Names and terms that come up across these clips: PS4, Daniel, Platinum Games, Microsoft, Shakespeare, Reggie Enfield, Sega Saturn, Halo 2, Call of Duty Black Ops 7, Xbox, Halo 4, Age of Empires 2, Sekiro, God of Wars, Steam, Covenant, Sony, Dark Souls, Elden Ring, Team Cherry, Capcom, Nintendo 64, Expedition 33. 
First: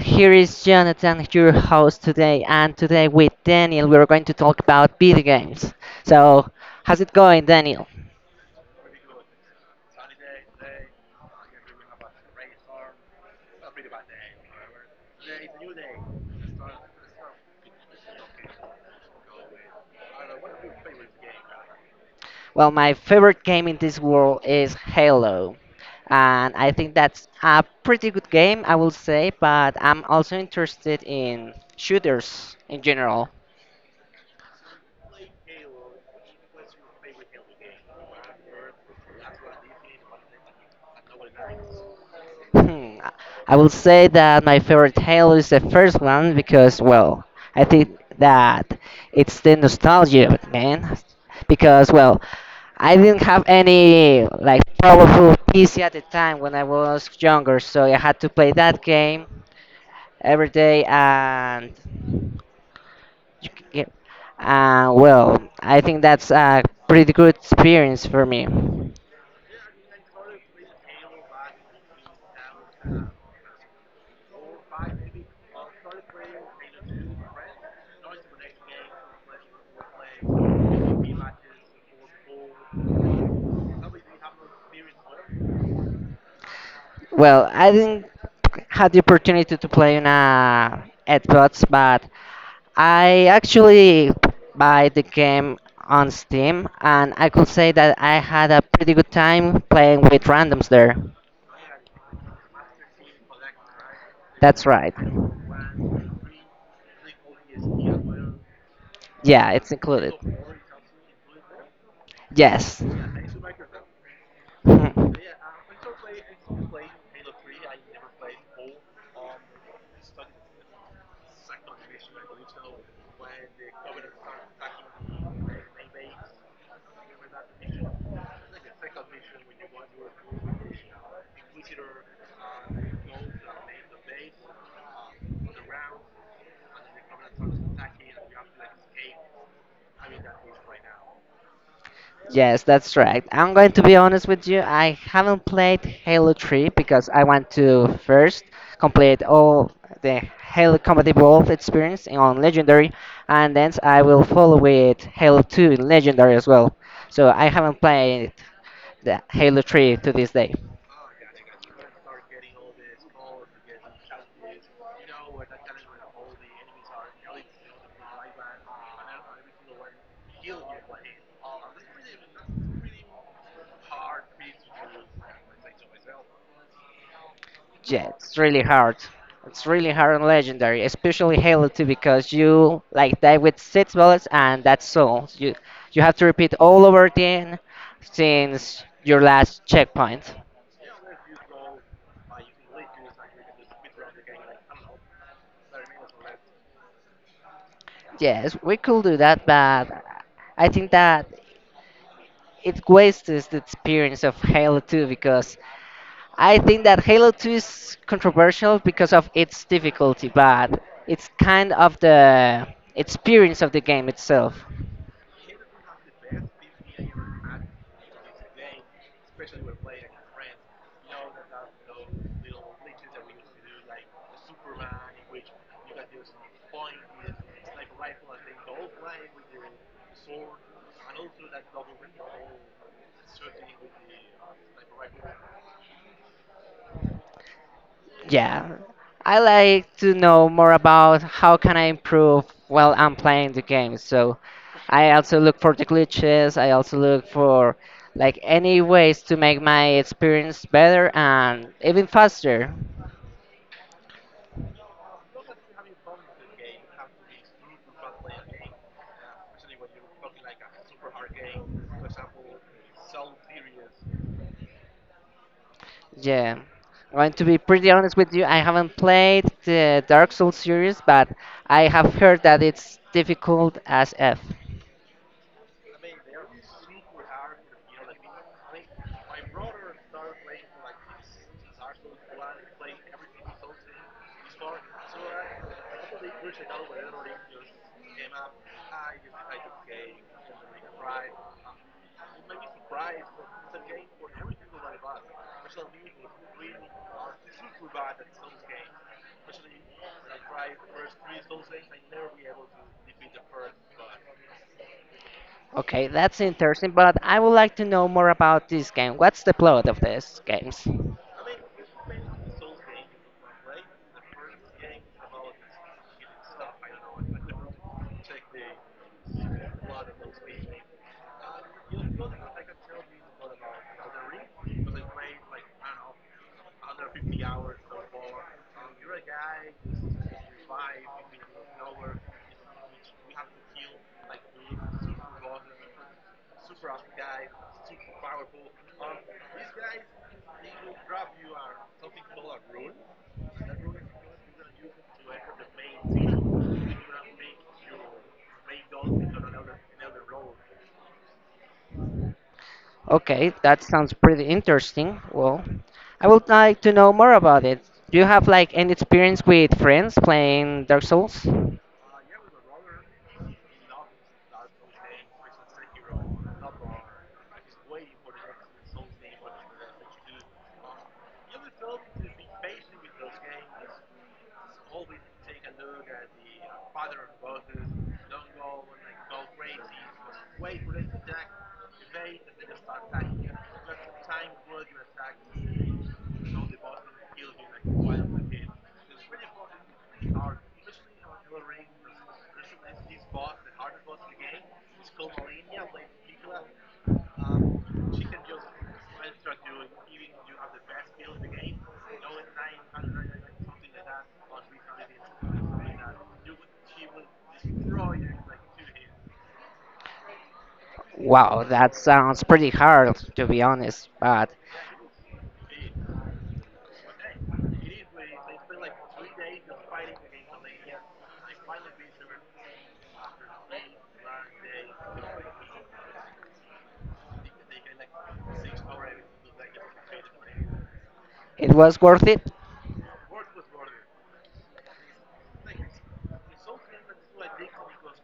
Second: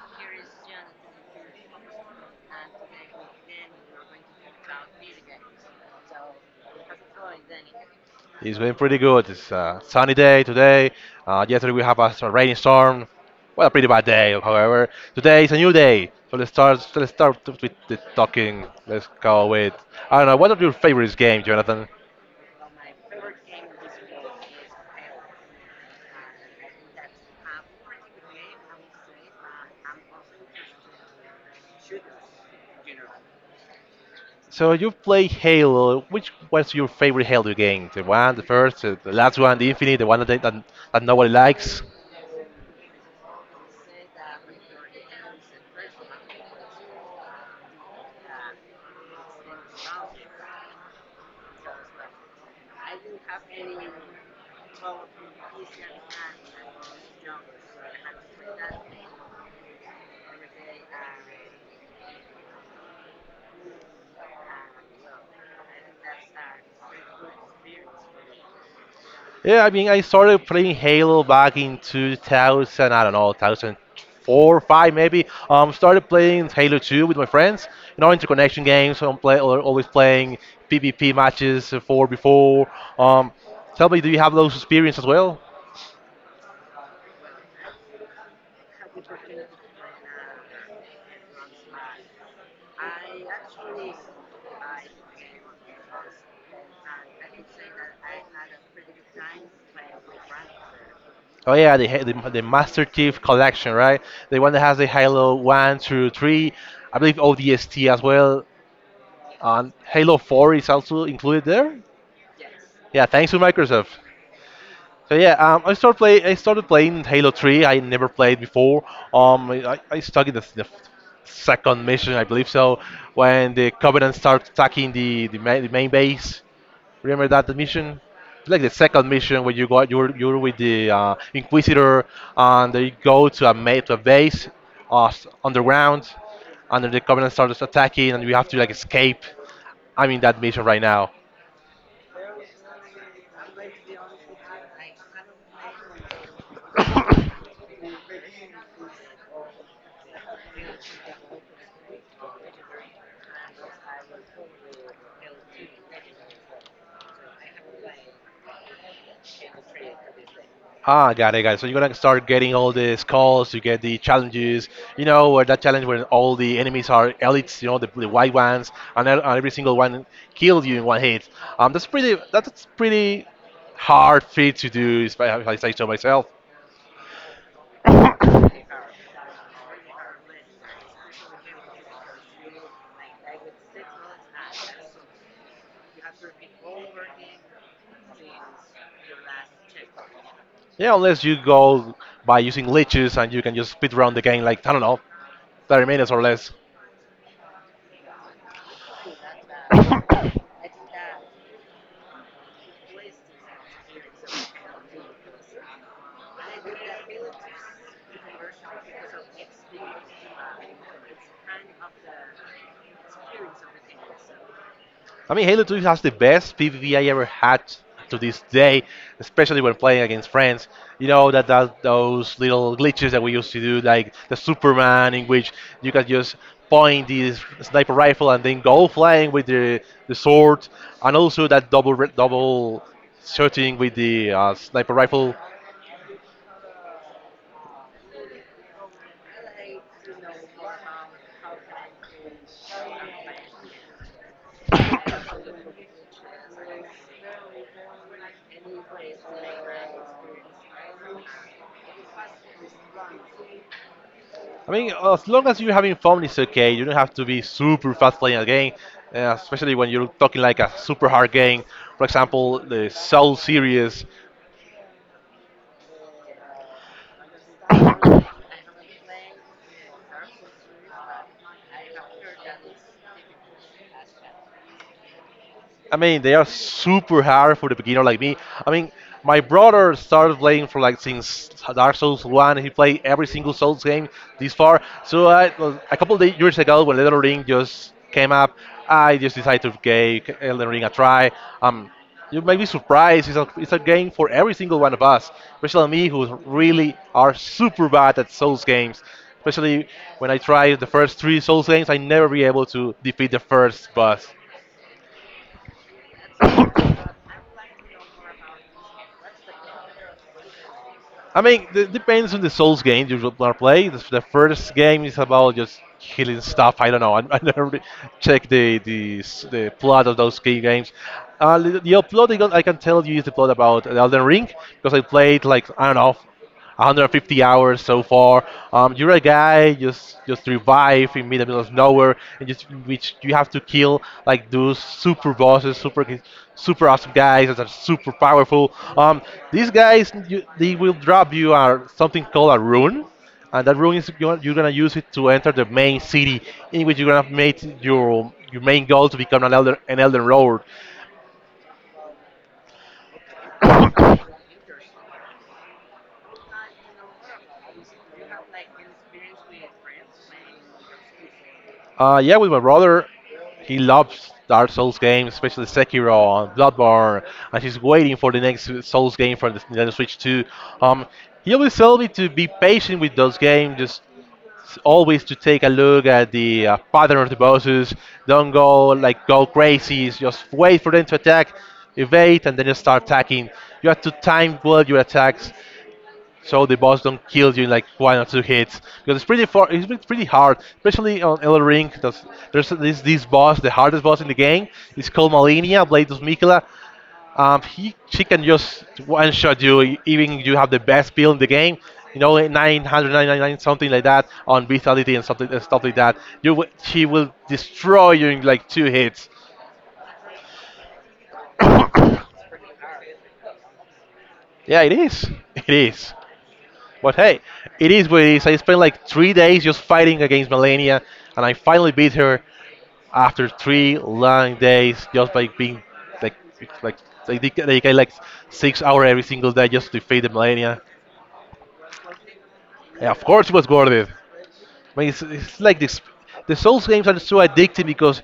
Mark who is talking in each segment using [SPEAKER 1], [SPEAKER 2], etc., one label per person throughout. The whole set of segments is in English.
[SPEAKER 1] Here is Jonathan, your host today, and today with Daniel, we are going to talk about video games. So, how's it going, Daniel?
[SPEAKER 2] It's been pretty good. It's a sunny day today. Yesterday we have a rainstorm. Well, a pretty bad day, however. Today is a new day. So let's start. With the talking. Let's go with. I don't know. What are your favorite games, Jonathan?
[SPEAKER 1] Well, my favorite game in this world is Halo, and I think that's a pretty good game, I will say, but I'm also interested in shooters in general.
[SPEAKER 2] So you play Halo. Which was your favorite Halo game? The one, the first, the last one, the Infinite, the one that nobody likes.
[SPEAKER 1] Hmm, I will say that my favorite tale is the first one because, well, I think that it's the nostalgia of it, man. Because, well, I didn't have any like powerful PC at the time when I was younger, so I had to play that game every day, and you c- get, well, I think that's a pretty good experience for me.
[SPEAKER 2] Yeah, I mean, I started playing Halo back in 2000, I don't know, 2004, 5 maybe. Started playing Halo 2 with my friends. You know, interconnection games. So always playing PvP matches for before. Um, Tell me, do you have those experience as well?
[SPEAKER 1] Well, I didn't had the opportunity to play on a Xbox, but I actually buy the game on Steam, and I could say that I had a pretty good time playing with randoms there.
[SPEAKER 2] Oh yeah, the, Ha- the Master Chief Collection, right? The one that
[SPEAKER 1] That's
[SPEAKER 2] has the
[SPEAKER 1] right.
[SPEAKER 2] Halo 1 through 3, I believe ODST as well.
[SPEAKER 1] Yeah, it's included.
[SPEAKER 2] Halo 4 is also included there.
[SPEAKER 1] Yes.
[SPEAKER 2] Yeah, thanks to Microsoft. So yeah, I started playing Halo 3. I never played before. I stuck in the
[SPEAKER 1] Mhm.
[SPEAKER 2] second mission, I believe so,
[SPEAKER 1] When
[SPEAKER 2] when
[SPEAKER 1] the
[SPEAKER 2] the
[SPEAKER 1] Covenant
[SPEAKER 2] Covenant
[SPEAKER 1] start
[SPEAKER 2] start attacking
[SPEAKER 1] attacking
[SPEAKER 2] the
[SPEAKER 1] the base,
[SPEAKER 2] main, the main
[SPEAKER 1] they
[SPEAKER 2] base. Remember that mission? It's like the second mission where you got you're with the
[SPEAKER 1] consider
[SPEAKER 2] Inquisitor, and
[SPEAKER 1] the
[SPEAKER 2] they go
[SPEAKER 1] gold
[SPEAKER 2] to
[SPEAKER 1] they
[SPEAKER 2] to a
[SPEAKER 1] have
[SPEAKER 2] base,
[SPEAKER 1] on the round.
[SPEAKER 2] underground, and then the
[SPEAKER 1] They
[SPEAKER 2] Covenant
[SPEAKER 1] start
[SPEAKER 2] starts
[SPEAKER 1] attacking,
[SPEAKER 2] attacking, and
[SPEAKER 1] and
[SPEAKER 2] we
[SPEAKER 1] you
[SPEAKER 2] have
[SPEAKER 1] have
[SPEAKER 2] to
[SPEAKER 1] to like
[SPEAKER 2] like
[SPEAKER 1] escape.
[SPEAKER 2] escape. I'm in that mission right now.
[SPEAKER 1] Yes, that's right. I'm going to be honest with you. I haven't played Halo 3 because I want to first complete all the Halo Combat Evolved experience on Legendary, and then I will follow with Halo 2 in Legendary as well. So I haven't played the Halo 3 to this day.
[SPEAKER 2] Ah, got it. So you're gonna start getting all the skulls, you get the challenges, you know, where that challenge where all the enemies are elites, you know, the white ones, and every single one kills you in one hit. That's pretty hard feat to do, if I say so myself.
[SPEAKER 1] Yeah, it's really hard. It's really hard and legendary, especially Halo 2 because you like die with six bullets and that's all. You have to repeat all over again since your last checkpoint.
[SPEAKER 2] Yeah, unless you go by using leeches and you can just speed run the game like, I don't know, 30 minutes or less.
[SPEAKER 1] Yes, we could do that, but I think that it wastes the experience of Halo 2 because I think that Halo 2 is controversial because of its difficulty, but it's kind of the experience of the game itself.
[SPEAKER 2] I mean, Halo 2 has the best PvP I ever had to this day, especially when playing against friends. You know that, that those little glitches that we used to do, like the Superman, in which you can just point this sniper rifle and then go flying with the sword, and also that double shooting with the sniper rifle.
[SPEAKER 1] Yeah, I like to know more about how can I improve while I'm playing the game. So I also look for the glitches. I also look for like any ways to make my experience better and even faster.
[SPEAKER 2] I mean, as long as you're having fun, it's okay. You don't have to be super fast playing a game, especially when you're talking like a super hard game. For example, the Soul series.
[SPEAKER 1] Yeah, I'm going to be pretty honest with you. I haven't played the Dark Souls series, but I have heard that it's difficult as F.
[SPEAKER 2] I mean, they are super hard for the beginner like me. I mean, my brother started playing for like since Dark Souls One. He played every single Souls game this far. So well, a couple of years ago, when Elden Ring just came up, I just decided to give Elden Ring a try. Um, you may be surprised. It's a game for every single one of us, especially me, who really are super bad at Souls games. Especially when I tried the first three Souls games, I never be able to defeat the first boss.
[SPEAKER 1] Okay, that's interesting, but I would like to know more about this game. What's the plot of this games?
[SPEAKER 2] I mean, it depends on the Souls games you will wanna play. The first game is about just killing stuff. I don't know. I never really check the plot of those key games. The plot I can tell you is the plot about Elden Ring because I played like I don't know 150 hours so far. You're a guy just revive in the middle of nowhere, and just which you have to kill like those super bosses, super awesome guys that are super powerful. These guys you, they will drop you are something called a rune, and that rune is you're gonna use it to enter the main city in which you're gonna make your main goal to become an elder lord.
[SPEAKER 1] Okay, that sounds pretty interesting. Well, I would like to know more about it. Do you have like any experience with friends playing Dark Souls?
[SPEAKER 2] Yeah, with my brother, he loves Dark Souls games, especially Sekiro and Bloodborne, and he's waiting for the next Souls game for the Nintendo Switch 2. Um, he always tells me to be patient with those games, just always to take a look at the pattern of the bosses. Don't go like go crazy. Just wait for them to attack, evade, and then you start attacking. You have to time well your attacks so the boss don't kill you in like one or two hits because it's been pretty hard, especially on Elden Ring. 'Cause there's this boss, the hardest boss in the game, it's called Malenia, Blade of Mikula. He She can just one shot you, even you have the best build in the game, you know, like 999 something like that on vitality and something and stuff like that. She will destroy you in like two hits.
[SPEAKER 1] Wow, that sounds pretty hard to be honest, but
[SPEAKER 2] Yeah, it is. But hey, it is what it is. I spent like 3 days just fighting against Melania, and I finally beat her after three long days just by being like like they dedicate like 6 hours every single day just to defeat the Melania.
[SPEAKER 1] it was worth it.
[SPEAKER 2] And of course, it was worth it. I mean, it's like this. The Souls games are so addictive because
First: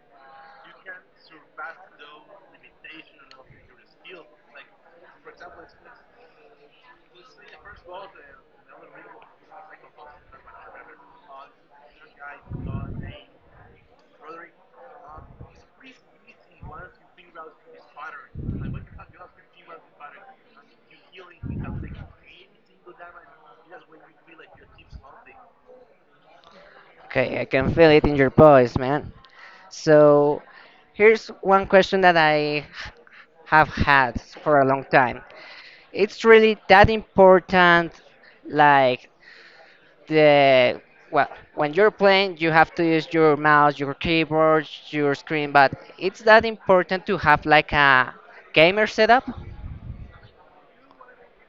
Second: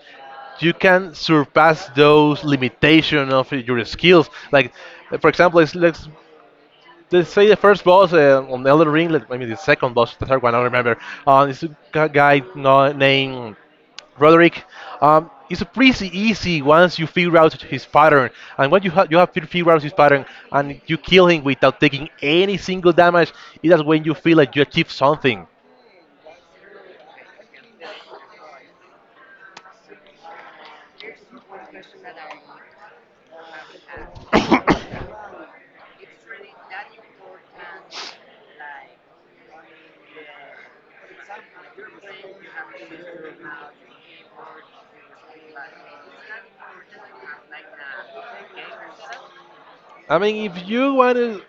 [SPEAKER 2] you can surpass those limitation of your skills. Like, for example, let's. They say the first boss on Elden Ring, like, maybe the second boss, the third one, I don't remember. Guy no, named Roderick. It's pretty easy once you figure out his pattern, and when you have to figure out his pattern, and you kill him without taking any single damage. It is when you feel like you achieve something.
[SPEAKER 1] Okay, I can feel it in your voice, man. So, here's one question that I have had for a long time. It's really that important, like the well when you're playing you have to use your mouse, your keyboard, your screen, but it's that important to have like a gamer setup?
[SPEAKER 2] I mean, if you want to,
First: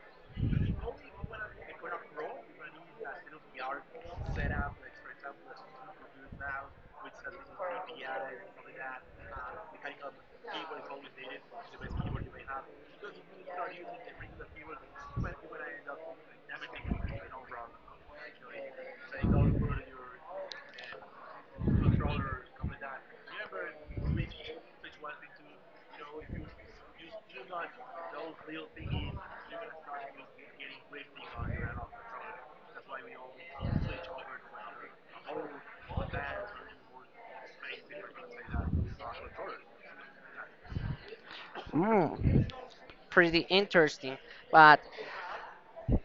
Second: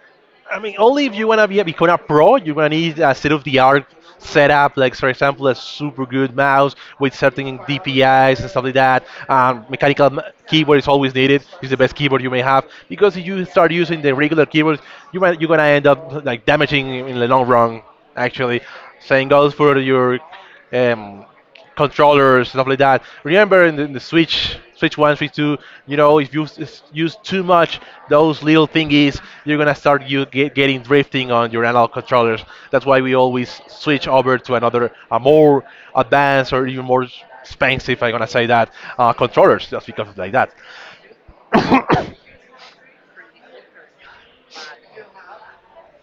[SPEAKER 2] I mean, only if you want to become a pro, you're gonna need a state-of-the-art setup, like for example, a super good mouse with certain DPIs and stuff like that. Keyboard is always needed. It's the best keyboard you may have because if you start using the regular keyboards, you're gonna end up like damaging in the long run. Actually, same goes for your um, controllers stuff like that. Remember in the Switch, Switch One, Switch Two, you know, if you use too much those little thingies, you're gonna getting drifting on your analog controllers. That's why we always switch over to another a more advanced or even more expensive, if I'm gonna say that, controllers just because of like that. I
[SPEAKER 1] mm, Pretty interesting, but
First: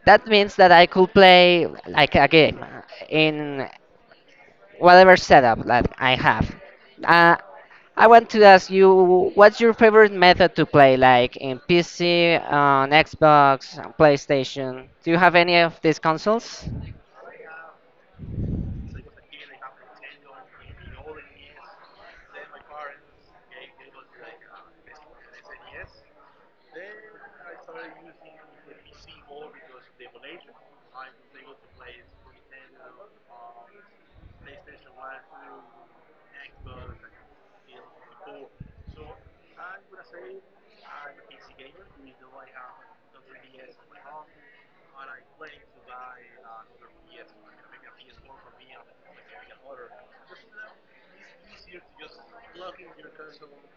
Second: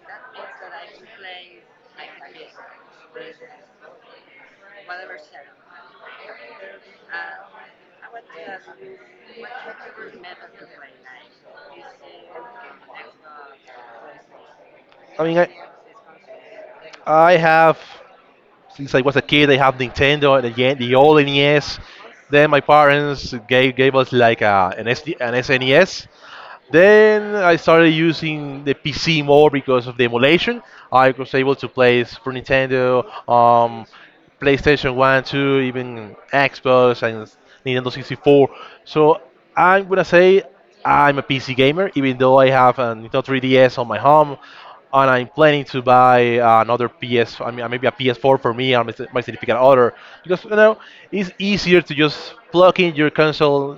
[SPEAKER 1] that means that I could play like a game in whatever setup that I have. uh, I want to ask you, what's your favorite method to play, like in PC, on Xbox, on PlayStation? Do you have
[SPEAKER 2] mean,
[SPEAKER 1] any of these consoles?
[SPEAKER 2] I have. It's like was a kid they have Nintendo and the old NES. Then my parents gave us like an SD, an SNES. Then I started using the PC more because of the emulation. I was able to play Super Nintendo, PlayStation 1, 2, even Xbox and Nintendo 64. So I'm gonna say I'm a PC gamer, even though I have a Nintendo 3DS on my home, and I'm planning to buy another PS. I mean, maybe a PS4 for me and my significant other, because you know it's easier to just plug in your console,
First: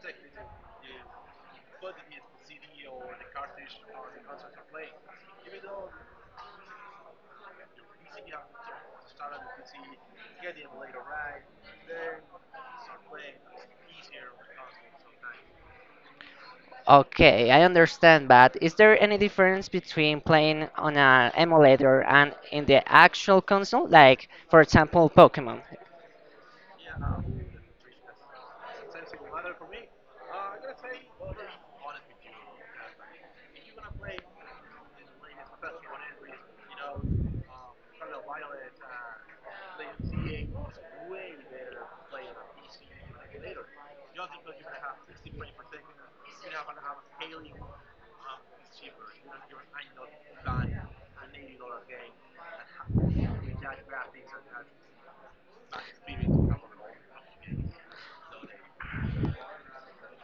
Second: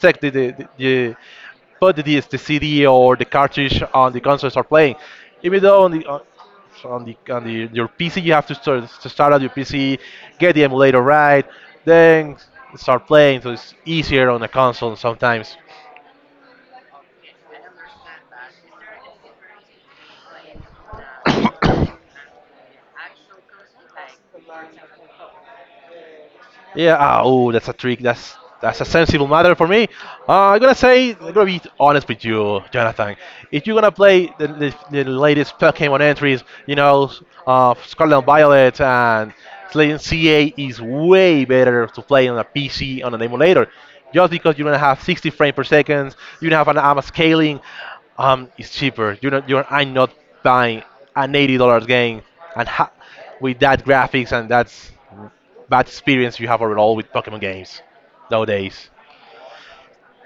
[SPEAKER 2] take the, put disc, the CD or the cartridge on the console and start playing. Even though on the your PC you have to start out your PC, get the emulator right, then start playing. So it's easier on a console sometimes.
[SPEAKER 1] Okay, I understand, but is there any difference between playing on an emulator and in the actual console? Like, for example, Pokemon.
[SPEAKER 2] Yeah. Ah, oh, that's a trick. That's a sensible matter for me. I'm gonna be honest with you, Jonathan. If you're gonna play the latest Pokemon entries, you know, Scarlet and Violet and Slaying CA is way better to play on a PC on an emulator, just because you're gonna have 60 frames per second, you have an AMA scaling. It's cheaper. You're not. You're. I'm not buying an $80 game and ha- with that graphics and that's bad experience you have overall with Pokemon games nowadays.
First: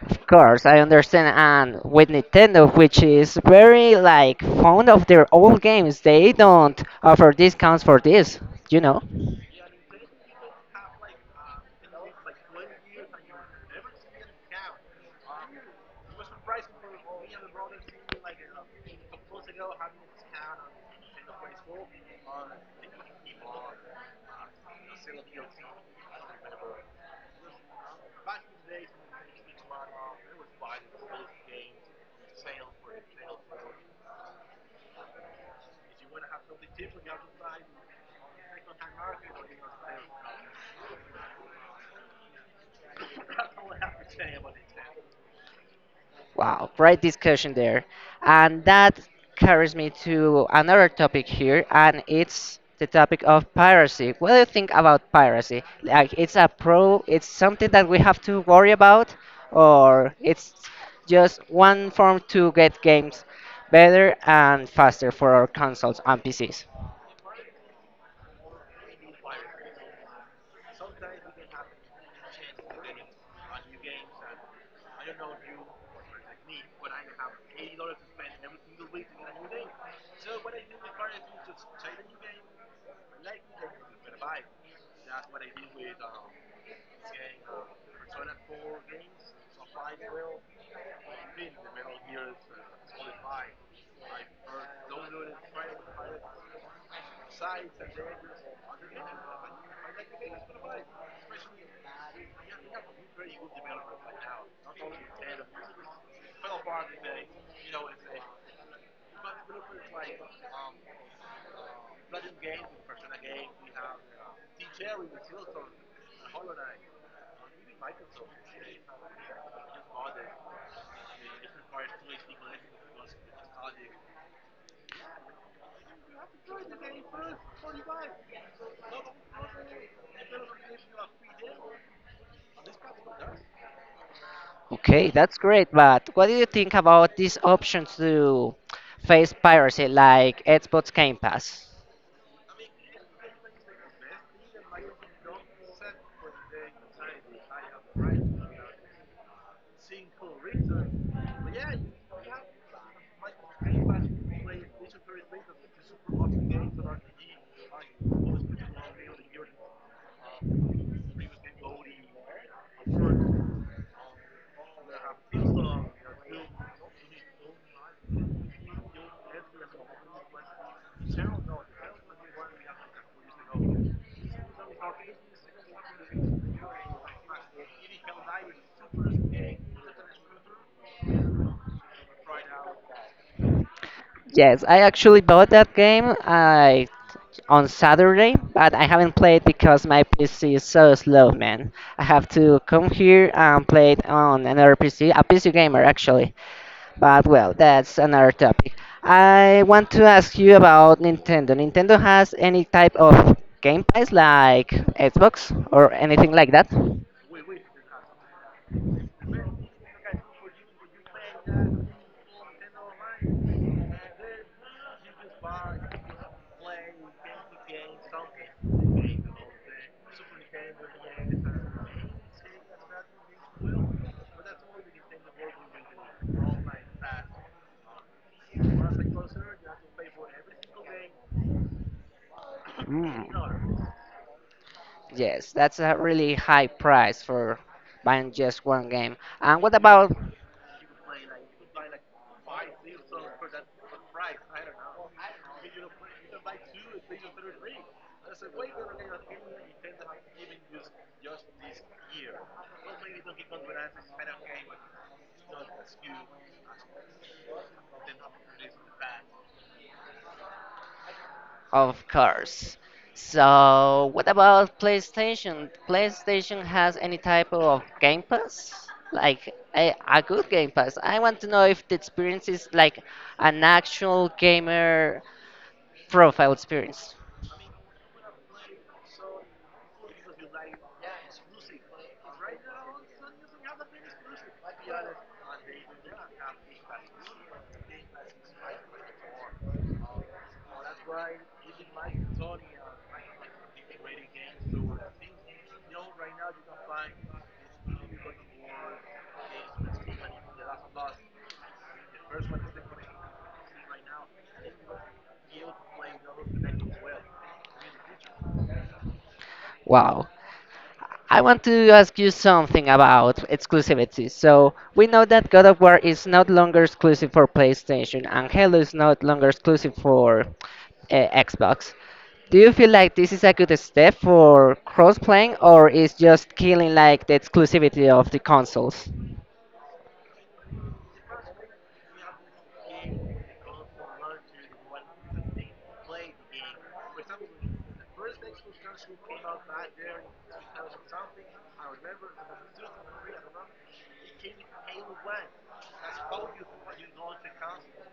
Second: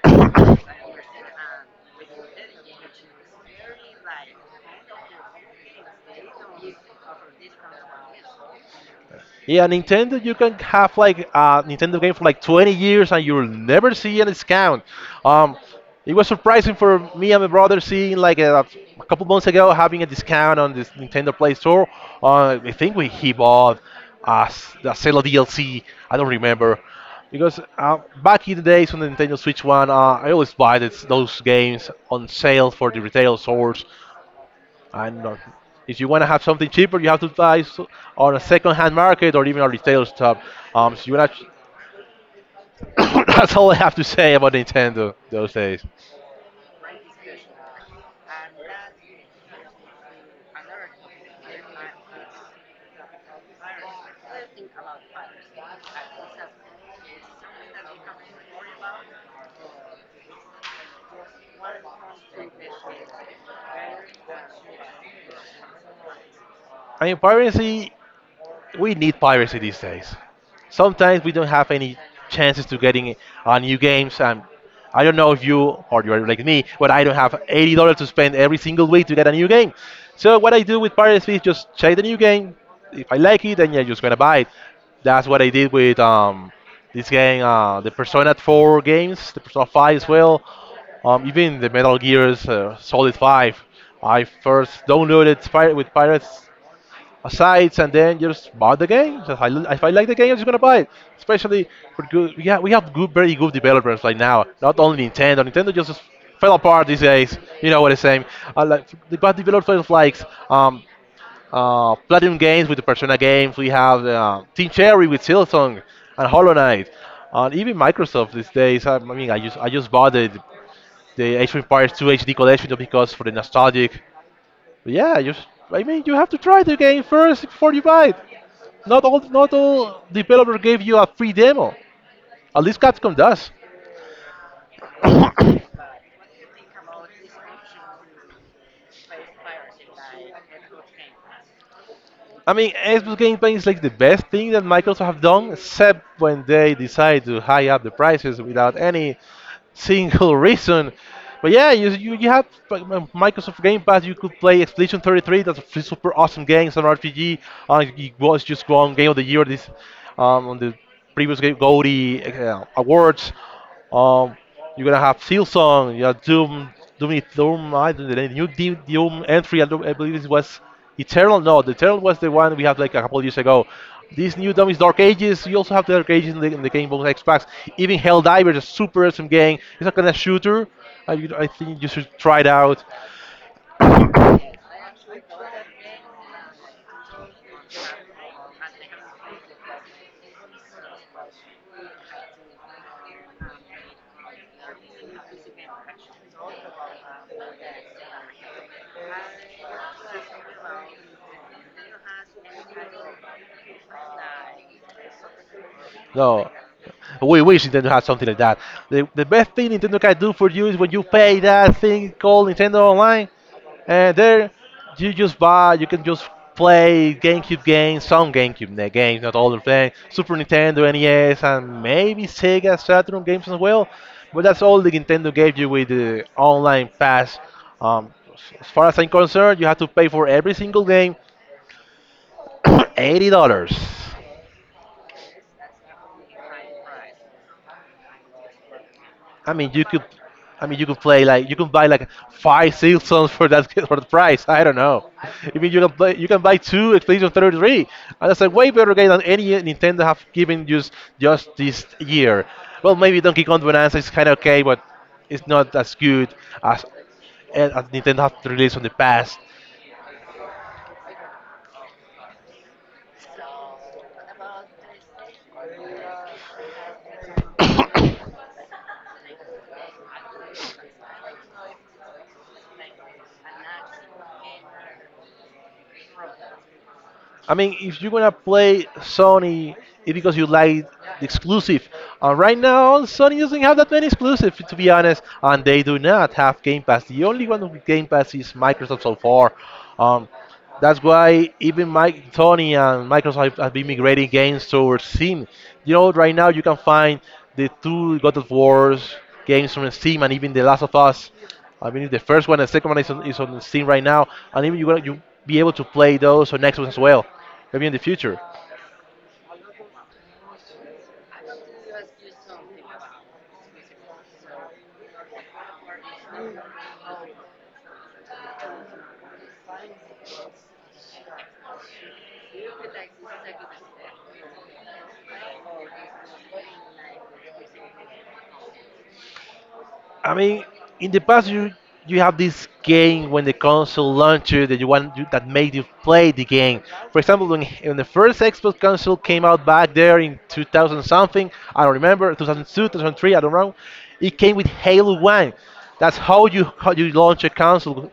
[SPEAKER 1] Of course, I understand. And with Nintendo, which is very like fond of their old games, they don't offer discounts for this, you know?
[SPEAKER 2] Yeah, Nintendo, you can have like a Nintendo game for like 20 years and you'll never see a discount. Um, it was surprising for me and my brother seeing like a couple months ago having a discount on this Nintendo Play Store. I think we He bought a Zelda DLC. I don't remember because back in the days on the Nintendo Switch One, I always buy those games on sale for the retail stores, I'm not. If you want to have something cheaper, you have to on a second-hand market or even a retail shop. So you want to. That's all I have to say about Nintendo those days.
[SPEAKER 1] Wow, great discussion there. And that carries me to another topic here, and it's the topic of piracy. What do you think about piracy? Like, it's a pro, it's something that we have to worry about, or it's just one form to get games better and faster for our consoles and PCs?
[SPEAKER 2] I mean, piracy we need piracy these days. Sometimes we don't have any chances to getting new games. And I don't know if you or you're like me, but I don't have $80 to spend every single week to get a new game. So what I do with piracy is just check the new game. If I like it, then yeah, just gonna buy it. That's what I did with this game, the Persona 4 games, the Persona 5 as well, even the Metal Gear's Solid 5. I first downloaded with Pirates asides and then just buy the game. So if I like the game, I'm just gonna buy it. Especially for good, yeah, we have good, very good developers right now. Not only Nintendo. Nintendo just fell apart these days. You know what I'm saying? I like the bad developers like um, Platinum Games with the Persona games. We have Team Cherry with Silksong and Hollow Knight. And even Microsoft these days. I mean, I just bought the Age of Empires 2 HD collection just because for the nostalgic. But yeah, just I mean, you have to try the game first before you buy it. Not all developer gave you a free demo. At least Capcom does.
[SPEAKER 1] Okay, that's great, but what do you think about these options to face piracy like Xbox Game Pass?
[SPEAKER 2] I mean, Xbox Game Pass is like the best thing that Microsoft have done, except when they decide to high up the prices without any single reason. But yeah, you have like, Microsoft Game Pass. You could play Expedition 33. That's super awesome game. It's an RPG. It was just won Game of the Year this on the previous game, Goldie Awards. Um, you're gonna have Silsong. You have Doom. Doom, I don't know, the new Doom entry. I, don't, I believe it was. Eternal, no, the Eternal was the one we had like a couple of years ago. These new dummies, Dark Ages, you also have the Dark Ages in in the game bonus X packs. Even Helldivers, a super awesome game. It's not kind of shooter. I think you should try it out.
[SPEAKER 1] Yes, I actually bought that game on Saturday, but I haven't played because my PC is so slow, man. I have to come here and play it on another PC, a PC gamer actually. But well, that's another topic. I want to ask you about Nintendo. Nintendo has any type of game pass like Xbox or anything
[SPEAKER 2] No,
[SPEAKER 1] like that?
[SPEAKER 2] we wish Nintendo had something like that. The best thing Nintendo can do for you is when you pay that thing called Nintendo Online, and there you just buy, you can just play GameCube games, some games, not all the thing, Super Nintendo, NES, and maybe Sega Saturn games as well. But that's all the Nintendo gave you with the online pass. Um, as far as I'm concerned, you have to pay for every single game, $80.
[SPEAKER 1] Mm. Yes, that's a really high price for buying just one game.
[SPEAKER 2] I
[SPEAKER 1] And
[SPEAKER 2] mean,
[SPEAKER 1] what
[SPEAKER 2] you could,
[SPEAKER 1] about—
[SPEAKER 2] I mean, you could play like you can buy like five seasons for that for the price. I don't know. I mean, you can play, you can buy two Expedition 33, and that's a way better game than any Nintendo have given you just this year. Well, maybe Donkey Kong Bonanza is kind of okay, but it's not as good as, as Nintendo have released in the past.
[SPEAKER 1] Of course. So, what about PlayStation? PlayStation has any type of Game Pass? Like a good Game Pass. I want to know if the experience is like an actual gamer profile experience.
[SPEAKER 2] I mean, if you're gonna play Sony, it's because you like the exclusive. And right now, Sony doesn't have that many exclusive, to be honest, and they do not have Game Pass. The only one with Game Pass is Microsoft so far. Um, that's why even Mike, Sony and Microsoft have been migrating games towards Steam. You know, right now you can find the two God of Wars games from Steam and even The Last of Us I mean, the first one and the second one is on the Steam right now, and even you be able to play those on Xbox as well, maybe in the future.
[SPEAKER 1] Wow. I want to ask you something about exclusivity. So, we know that God of War is not longer exclusive for PlayStation and Halo is not longer exclusive for Xbox. Do you feel like this is a good step for cross-playing or is just killing like the exclusivity of the consoles?
[SPEAKER 2] I mean, in the past you have this game when the console launches that that made you play the game. For example, when the first Xbox console came out back there in 2000 something, I don't remember 2002, 2003, I don't know. It came with Halo One. That's how you launch a console.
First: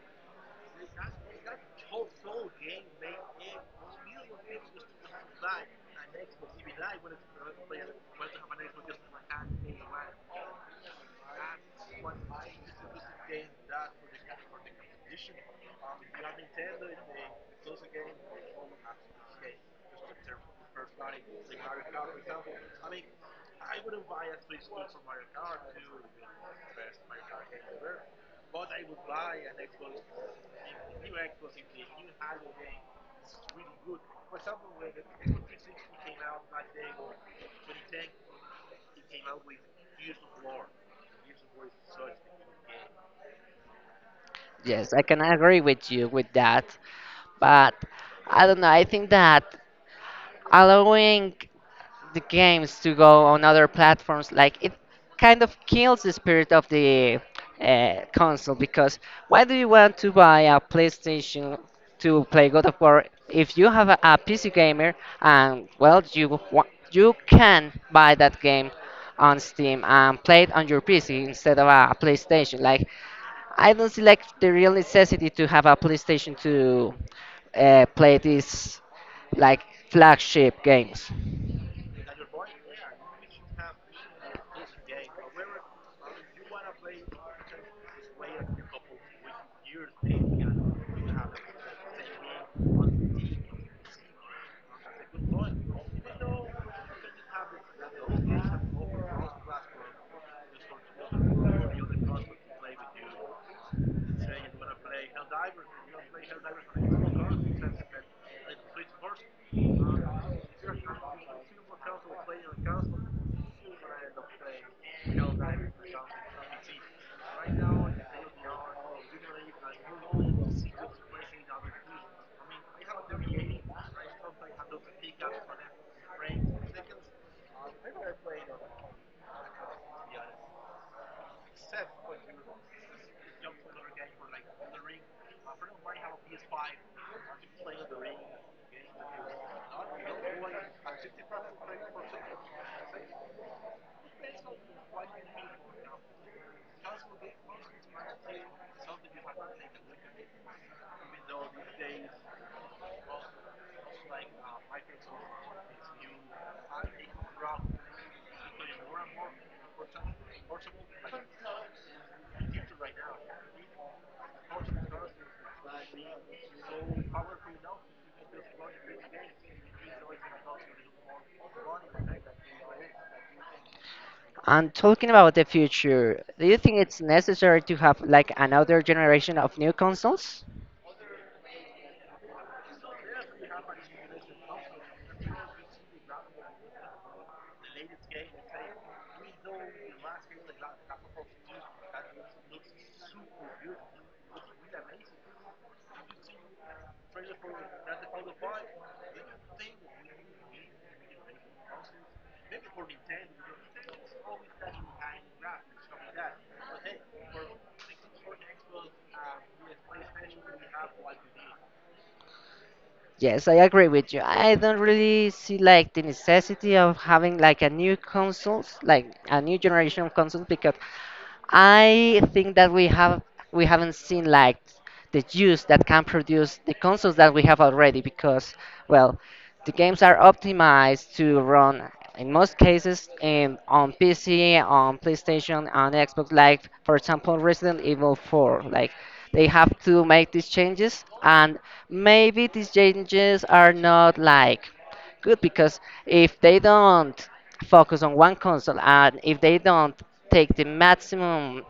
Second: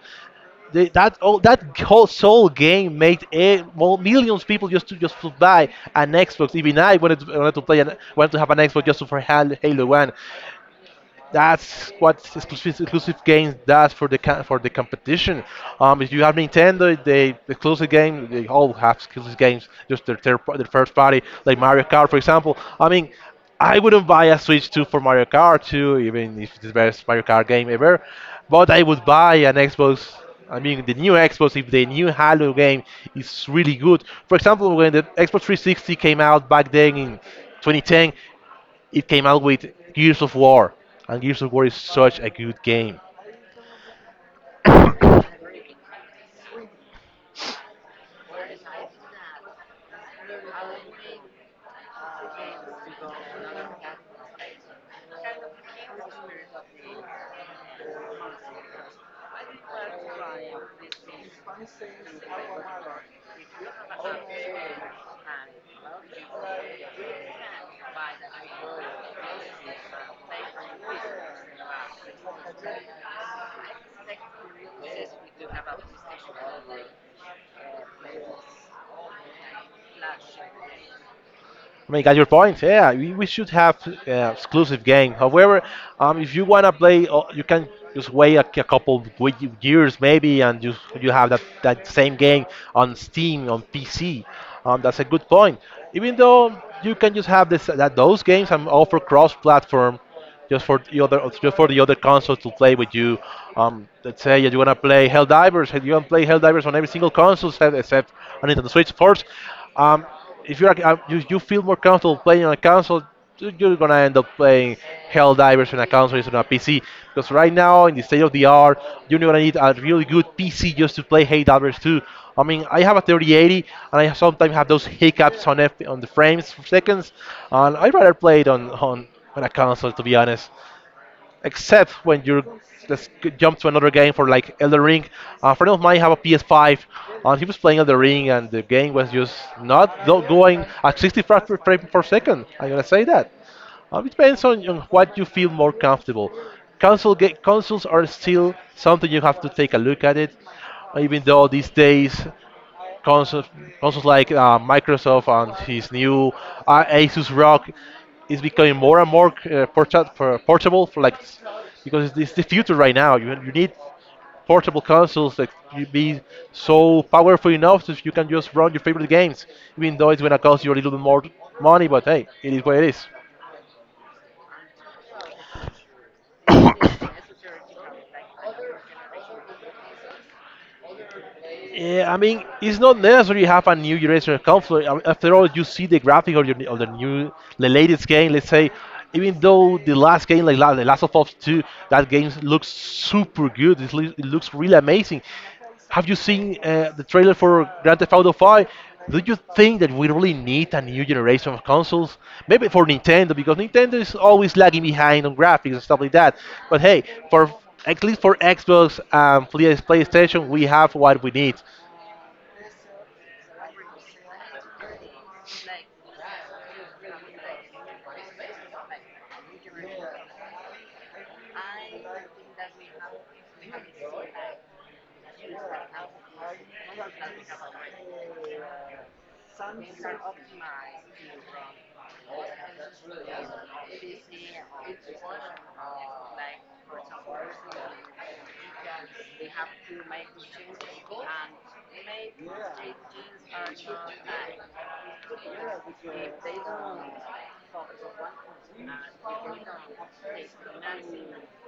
[SPEAKER 2] That all that whole soul game made a, well, millions of people just to buy an Xbox. Even I wanted to, wanted to have an Xbox just for Halo One. That's what exclusive games does for the for the competition. If you have Nintendo, they exclusive game, they all have exclusive games, just their their first party, like Mario Kart, for example. I mean, I wouldn't buy a Switch 2 for Mario Kart 2, even if it's the best Mario Kart game ever, but I would buy an Xbox. I mean, the new Xbox, if the new Halo game is really good. For example, when the Xbox 360 came out back then in 2010, it came out with Gears of War, and Gears of War is such a good game.
[SPEAKER 1] Yes, I can agree with you with that. But I don't know, I think that allowing the games to go on other platforms like it kind of kills the spirit of the console, because why do you want to buy a PlayStation to play God of War if you have a PC gamer and you can buy that game on Steam and play it on your PC instead of a PlayStation? Like, I don't see like the real necessity to have a PlayStation to play this like flagship games.
[SPEAKER 2] I mean, got your point. Yeah, we should have exclusive game. However, if you wanna play, you can just wait a couple of years maybe, and you have that same game on Steam on PC. That's a good point. Even though you can just have this that those games and offer cross-platform, just for the other consoles to play with you. Let's say you wanna play Helldivers, you wanna play Helldivers on every single console except on Nintendo Switch, of course. Um, if you're you feel more comfortable playing on a console, you're gonna end up playing Helldivers on a console instead of a PC. Because right now in the state of the art, you're gonna need a really good PC just to play Helldivers too. I mean, I have a 3080, and I sometimes have those hiccups on on the frames for seconds, and I'd rather play it on a console, to be honest. Except when you're jump to another game for like Elder Ring. A friend of mine have a PS5, and he was playing Elder Ring, and the game was just not go- going at 60 frame per second. I'm gonna say that. It depends on what you feel more comfortable. Consoles are still something you have to take a look at it, even though these days consoles, consoles like Microsoft and his new Asus ROG is becoming more and more portable for like because it's the future right now. You need portable consoles that you be so powerful enough that you can just run your favorite games, even though it's gonna cost you a little bit more money. But hey, it is what it is.
[SPEAKER 1] And talking about the future, do you think it's necessary to have like another generation of new consoles?
[SPEAKER 2] Yeah, I mean, it's not necessary you have a new generation console. I mean, after all, you see the graphic of the new, the latest game. Let's say, even though the last game, like The Last of Us 2, that game looks super good. It looks really amazing. Have you seen the trailer for Grand Theft Auto 5? Do you think that we really need a new generation of consoles? Maybe for Nintendo, because Nintendo is always lagging behind on graphics and stuff like that. But hey, for at least for Xbox and PS- PlayStation, we have what we need.
[SPEAKER 1] Yes, I agree with you. I don't really see like the necessity of having like a new consoles, like a new generation of consoles, because I think that we have, we haven't seen like the use that can produce the consoles that we have already, because well, the games are optimized to run in most cases on PC, on PlayStation, on Xbox. Like for example, Resident Evil 4. Like they have to make these changes, and maybe these changes are not like good because if they don't focus on one console and if they don't take the maximum,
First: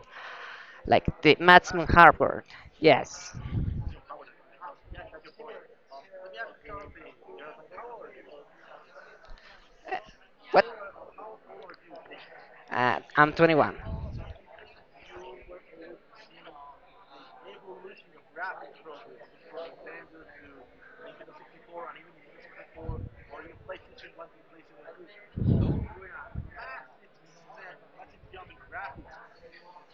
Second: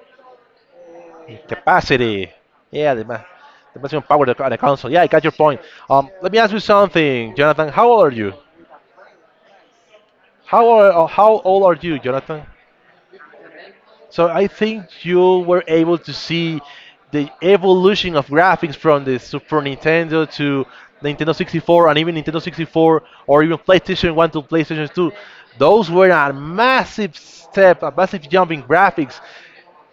[SPEAKER 1] like the maximum
[SPEAKER 2] Capacity.
[SPEAKER 1] hardware—
[SPEAKER 2] Yeah,
[SPEAKER 1] Yes.
[SPEAKER 2] the maximum power of of the console. Yeah, I got your point. Let me ask you something, Jonathan. How old are you?
[SPEAKER 1] What?
[SPEAKER 2] How old are you, Jonathan?
[SPEAKER 1] I'm 21.
[SPEAKER 2] So I think you were able to see the evolution of graphics from the Super Nintendo to Nintendo 64 and even Nintendo 64 or even PlayStation 1 to PlayStation 2. Those were a massive step, a massive jump in graphics.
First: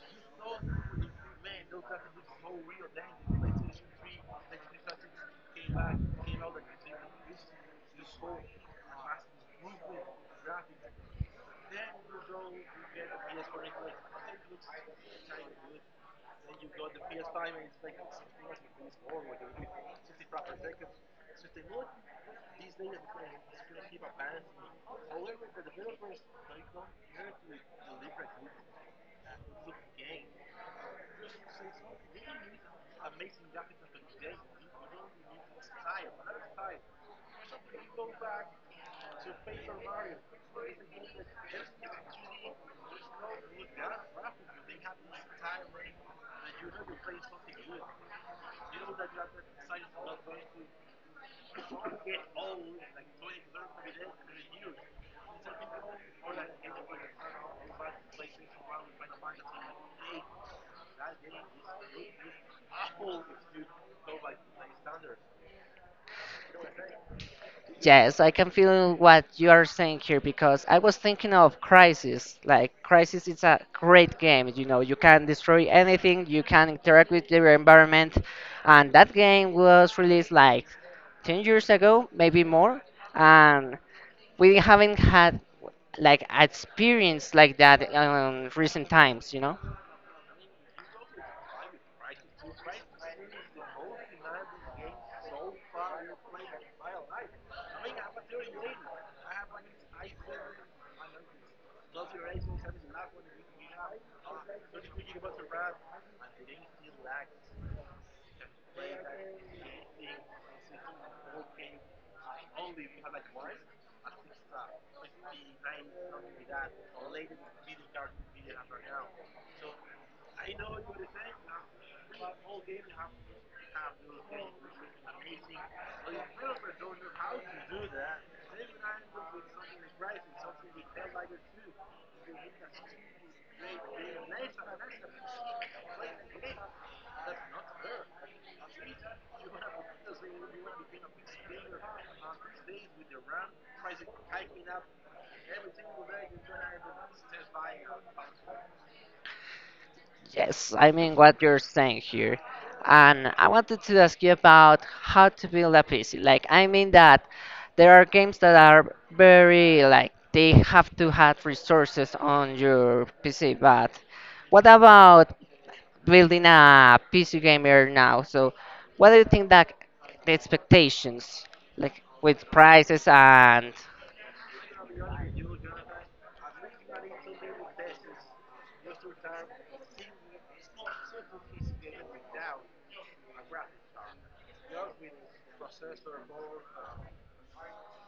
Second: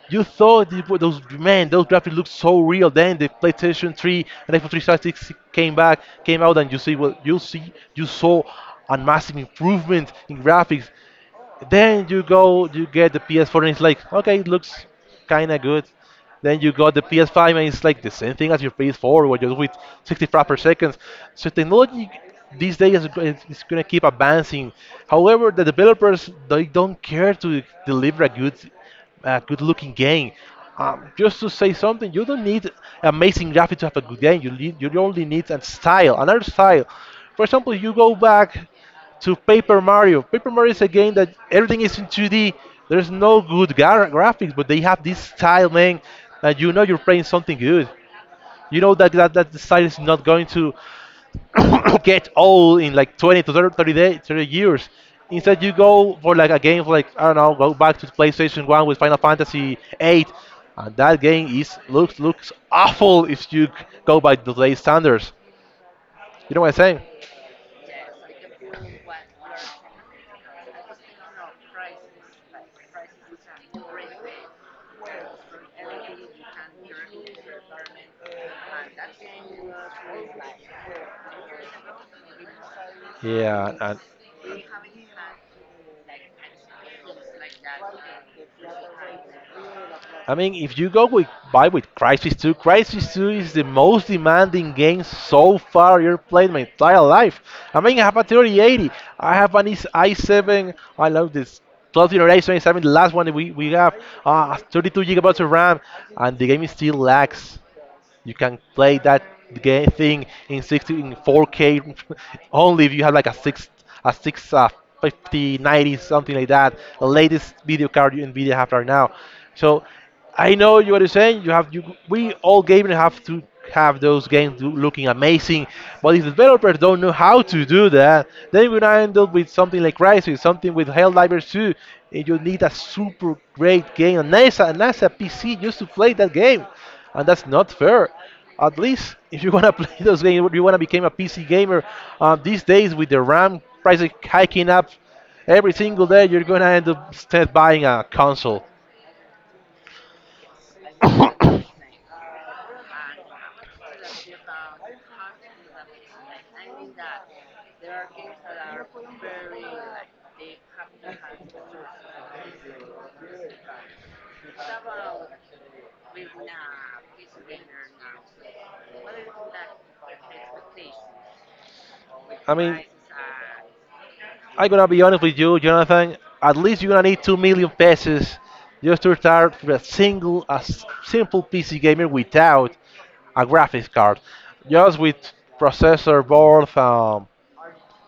[SPEAKER 2] You thought those man, those graphics looked so real. Then the PlayStation 3 and Xbox 360 came out, and you see. You saw a massive improvement in graphics. Then you go, you get the PS4, and it's like, okay, it looks kind of good. Then you got the PS5, and it's like the same thing as your PS4, where you're with 60 frames per second. So technology these days is, go- is gonna keep advancing. However, the developers they don't care to deliver a good, a good-looking game. Just to say something, you don't need amazing graphics to have a good game. You only need a style, another style. For example, you go back to Paper Mario. Paper Mario is a game that everything is in 2D. There's no graphics, but they have this style, man, that you know you're playing something good. You know that the style is not going to get old in like 20 to 30 years. Instead, you go for like a game like I don't know, go back to PlayStation One with Final Fantasy VIII, and that game is looks looks awful if you go by today's standards. You know what I'm saying?
[SPEAKER 1] Yes, I can feel what you are saying here because I was thinking of Crisis. Like, Crisis is a great game. You know, you can destroy anything, you can interact with your environment. And that game was released like 10 years ago, maybe more. And
[SPEAKER 2] Yeah,
[SPEAKER 1] we haven't had like experience like that in recent times, you know?
[SPEAKER 2] I mean, if you go with buy with Crisis 2 is the most demanding game so far you've played my entire life. I mean, I have a 3080, I have an i7. I love this 12th generation i7, the last one that we have, 32 gigabytes of RAM, and the game is still lags. You can play that game thing in 60 in 4K only if you have like a six 50 90 something like that, the latest video card you Nvidia have right now. So I know you are saying you have you we all gamers have to have those games looking amazing, but if the developers don't know how to do that, then we're gonna end up with something like Crysis, something with Helldivers 2. And you need a super great game, a NASA PC just to play that game, and that's not fair. At least if you want to play those games, you want to become a PC gamer. These days with the RAM prices hiking up every single day, you're gonna end up instead buying a console.
[SPEAKER 1] Yes, I mean what you're saying here. And I wanted to ask you about how to build a PC. Like, I mean that there are games that are very, like, they have to have resources on your PC, but what about building a PC gamer now? So, what do you think that the expectations, like, with
[SPEAKER 2] I mean,
[SPEAKER 1] prices and—
[SPEAKER 2] I'm gonna be honest with you, Jonathan. At least you're gonna need 2 million pesos just to start with a simple PC gamer without a graphics card, just with processor, board,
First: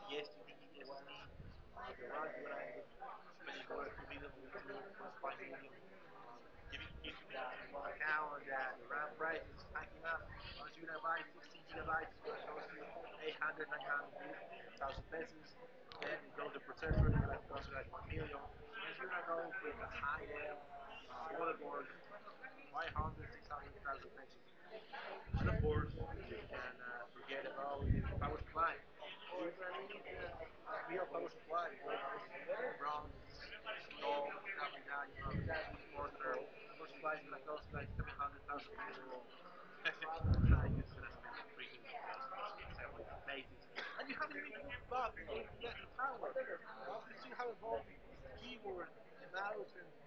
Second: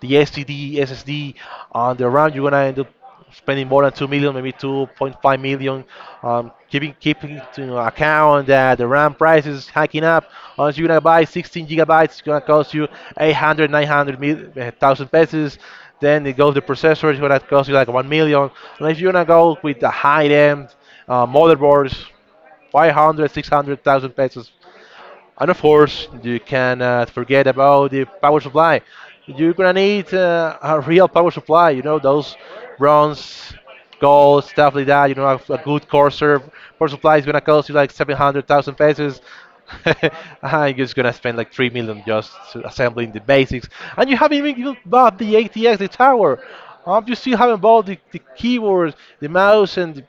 [SPEAKER 2] the SSD on the RAM. You're gonna end up spending more than 2 million, maybe 2.5 million. Keeping to account that the RAM price is hiking up. Once you're gonna buy 16 gigabytes, it's gonna cost you 800, eh, pesos. Then it goes the processor, it's gonna cost you like 1 million. And if you're gonna go with the high end motherboards, 500, 600,000 pesos. And of course, you cannot forget about the power supply. You're gonna need a real power supply. You know those bronze, gold stuff like that. You know a good Corsair power supply is gonna cost you like 700,000 pesos. I'm just gonna spend like 3 million just to assembling the basics, and you haven't even bought the ATX, the tower. You still haven't bought the keyboard, the mouse, and the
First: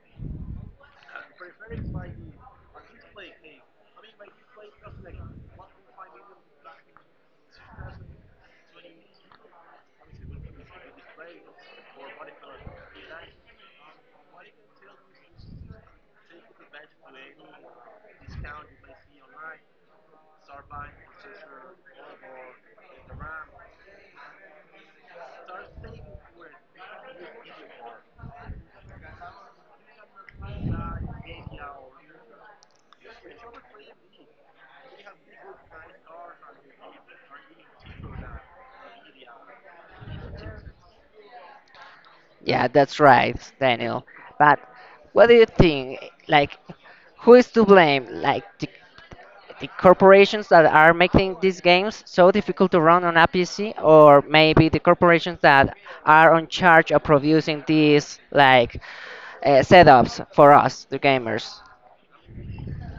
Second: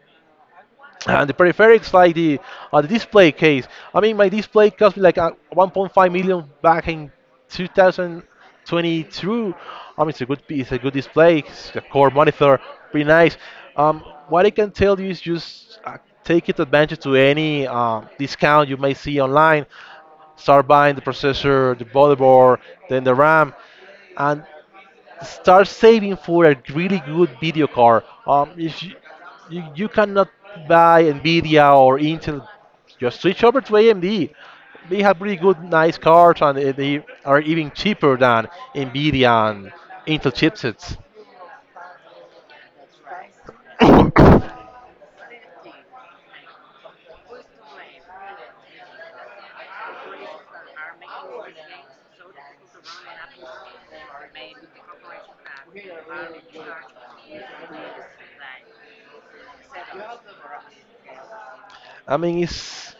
[SPEAKER 2] and the peripheric's like the display case. I mean, my display cost me like 1.5 million back in 2022. I mean, it's a good display. It's a core monitor, pretty nice. Um, what I can tell you is just take it advantage to any discount you may see online. Start buying the processor, the motherboard, then the RAM, and start saving for a really good video card. If you cannot buy Nvidia or Intel, just switch over to AMD. They have really good, nice cards, and they are even cheaper than Nvidia and Intel chipsets.
[SPEAKER 1] Yeah, that's right, Daniel. But what do you think? Like, who is to blame? Like the corporations that are making these games so difficult to run on a PC, or maybe the corporations that are on charge of producing these like setups for us, the gamers?
[SPEAKER 2] I mean, it's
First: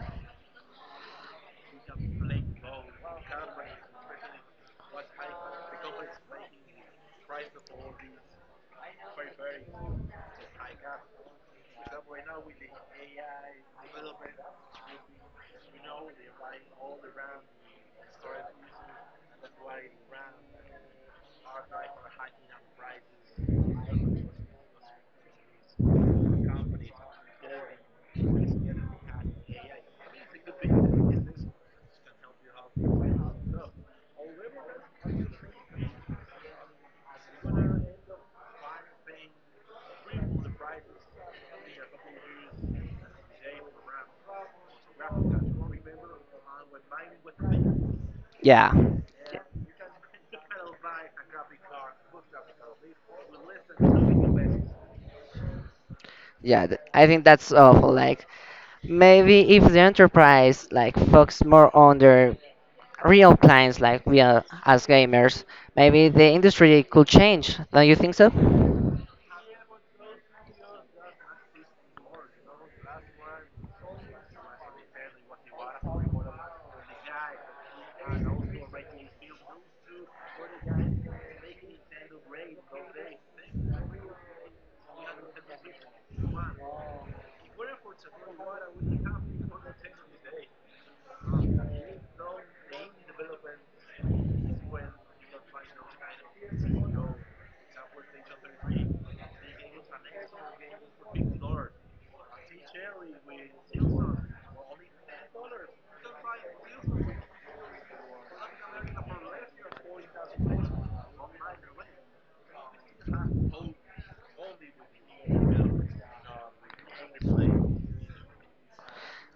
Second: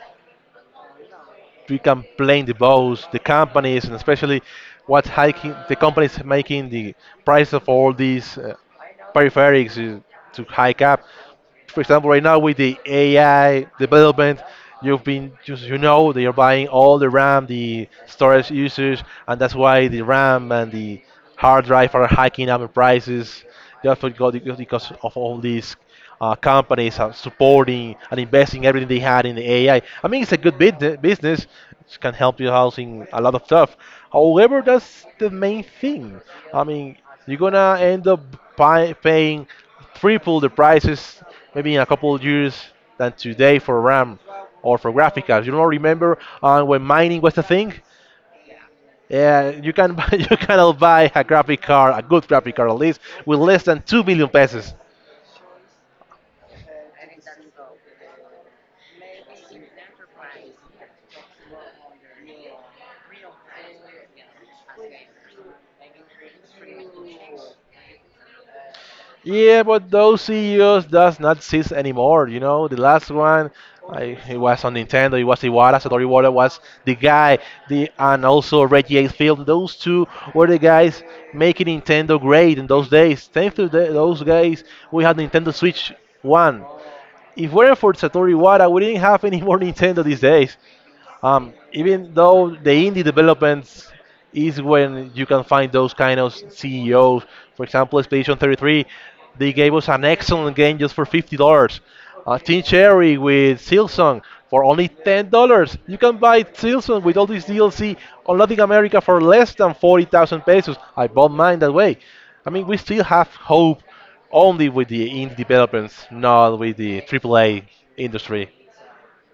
[SPEAKER 2] we can blame the boss, the companies, and especially what's hiking the companies making the price of all these peripherals is to hike up. For example, right now with the AI development, you've been just you know they are buying all the RAM, the storage usage, and that's why the RAM and the hard drive are hiking up in prices. Just because of all these companies are supporting and investing everything they had in the AI. I mean, it's a good business. It can help you housing a lot of stuff. However, that's the main thing. I mean, you're gonna end up paying triple the prices maybe in a couple of years than today for RAM or for graphic cards. You don't remember when mining was a thing?
[SPEAKER 1] Yeah,
[SPEAKER 2] Yeah, you cannot buy a graphic card, a good graphic card at least, with less than 2 million pesos.
[SPEAKER 1] I think that's awful. Like maybe if the enterprise like focus more on their real clients, like we are as gamers, maybe the industry could change. Don't you think so?
[SPEAKER 2] Yeah, but those CEOs does not exist anymore. You know, the last one, it was on Nintendo. It was Iwata. Satoru Iwata was the guy. The and also Reggie Enfield. Those two were the guys making Nintendo great in those days. Thanks to those guys, we had Nintendo Switch One. If weren't for Satoru Iwata, we didn't have any more Nintendo these days. Even though the indie developments is when you can find those kind of CEOs. For example, Expedition 33, they gave us an excellent game just for $50. Team Cherry with Silsong for only $10. You can buy Silsong with all this DLC on Latin America for less than 40,000 pesos. I bought mine that way. I mean, we still have hope only with the indie developments, not with the AAA industry.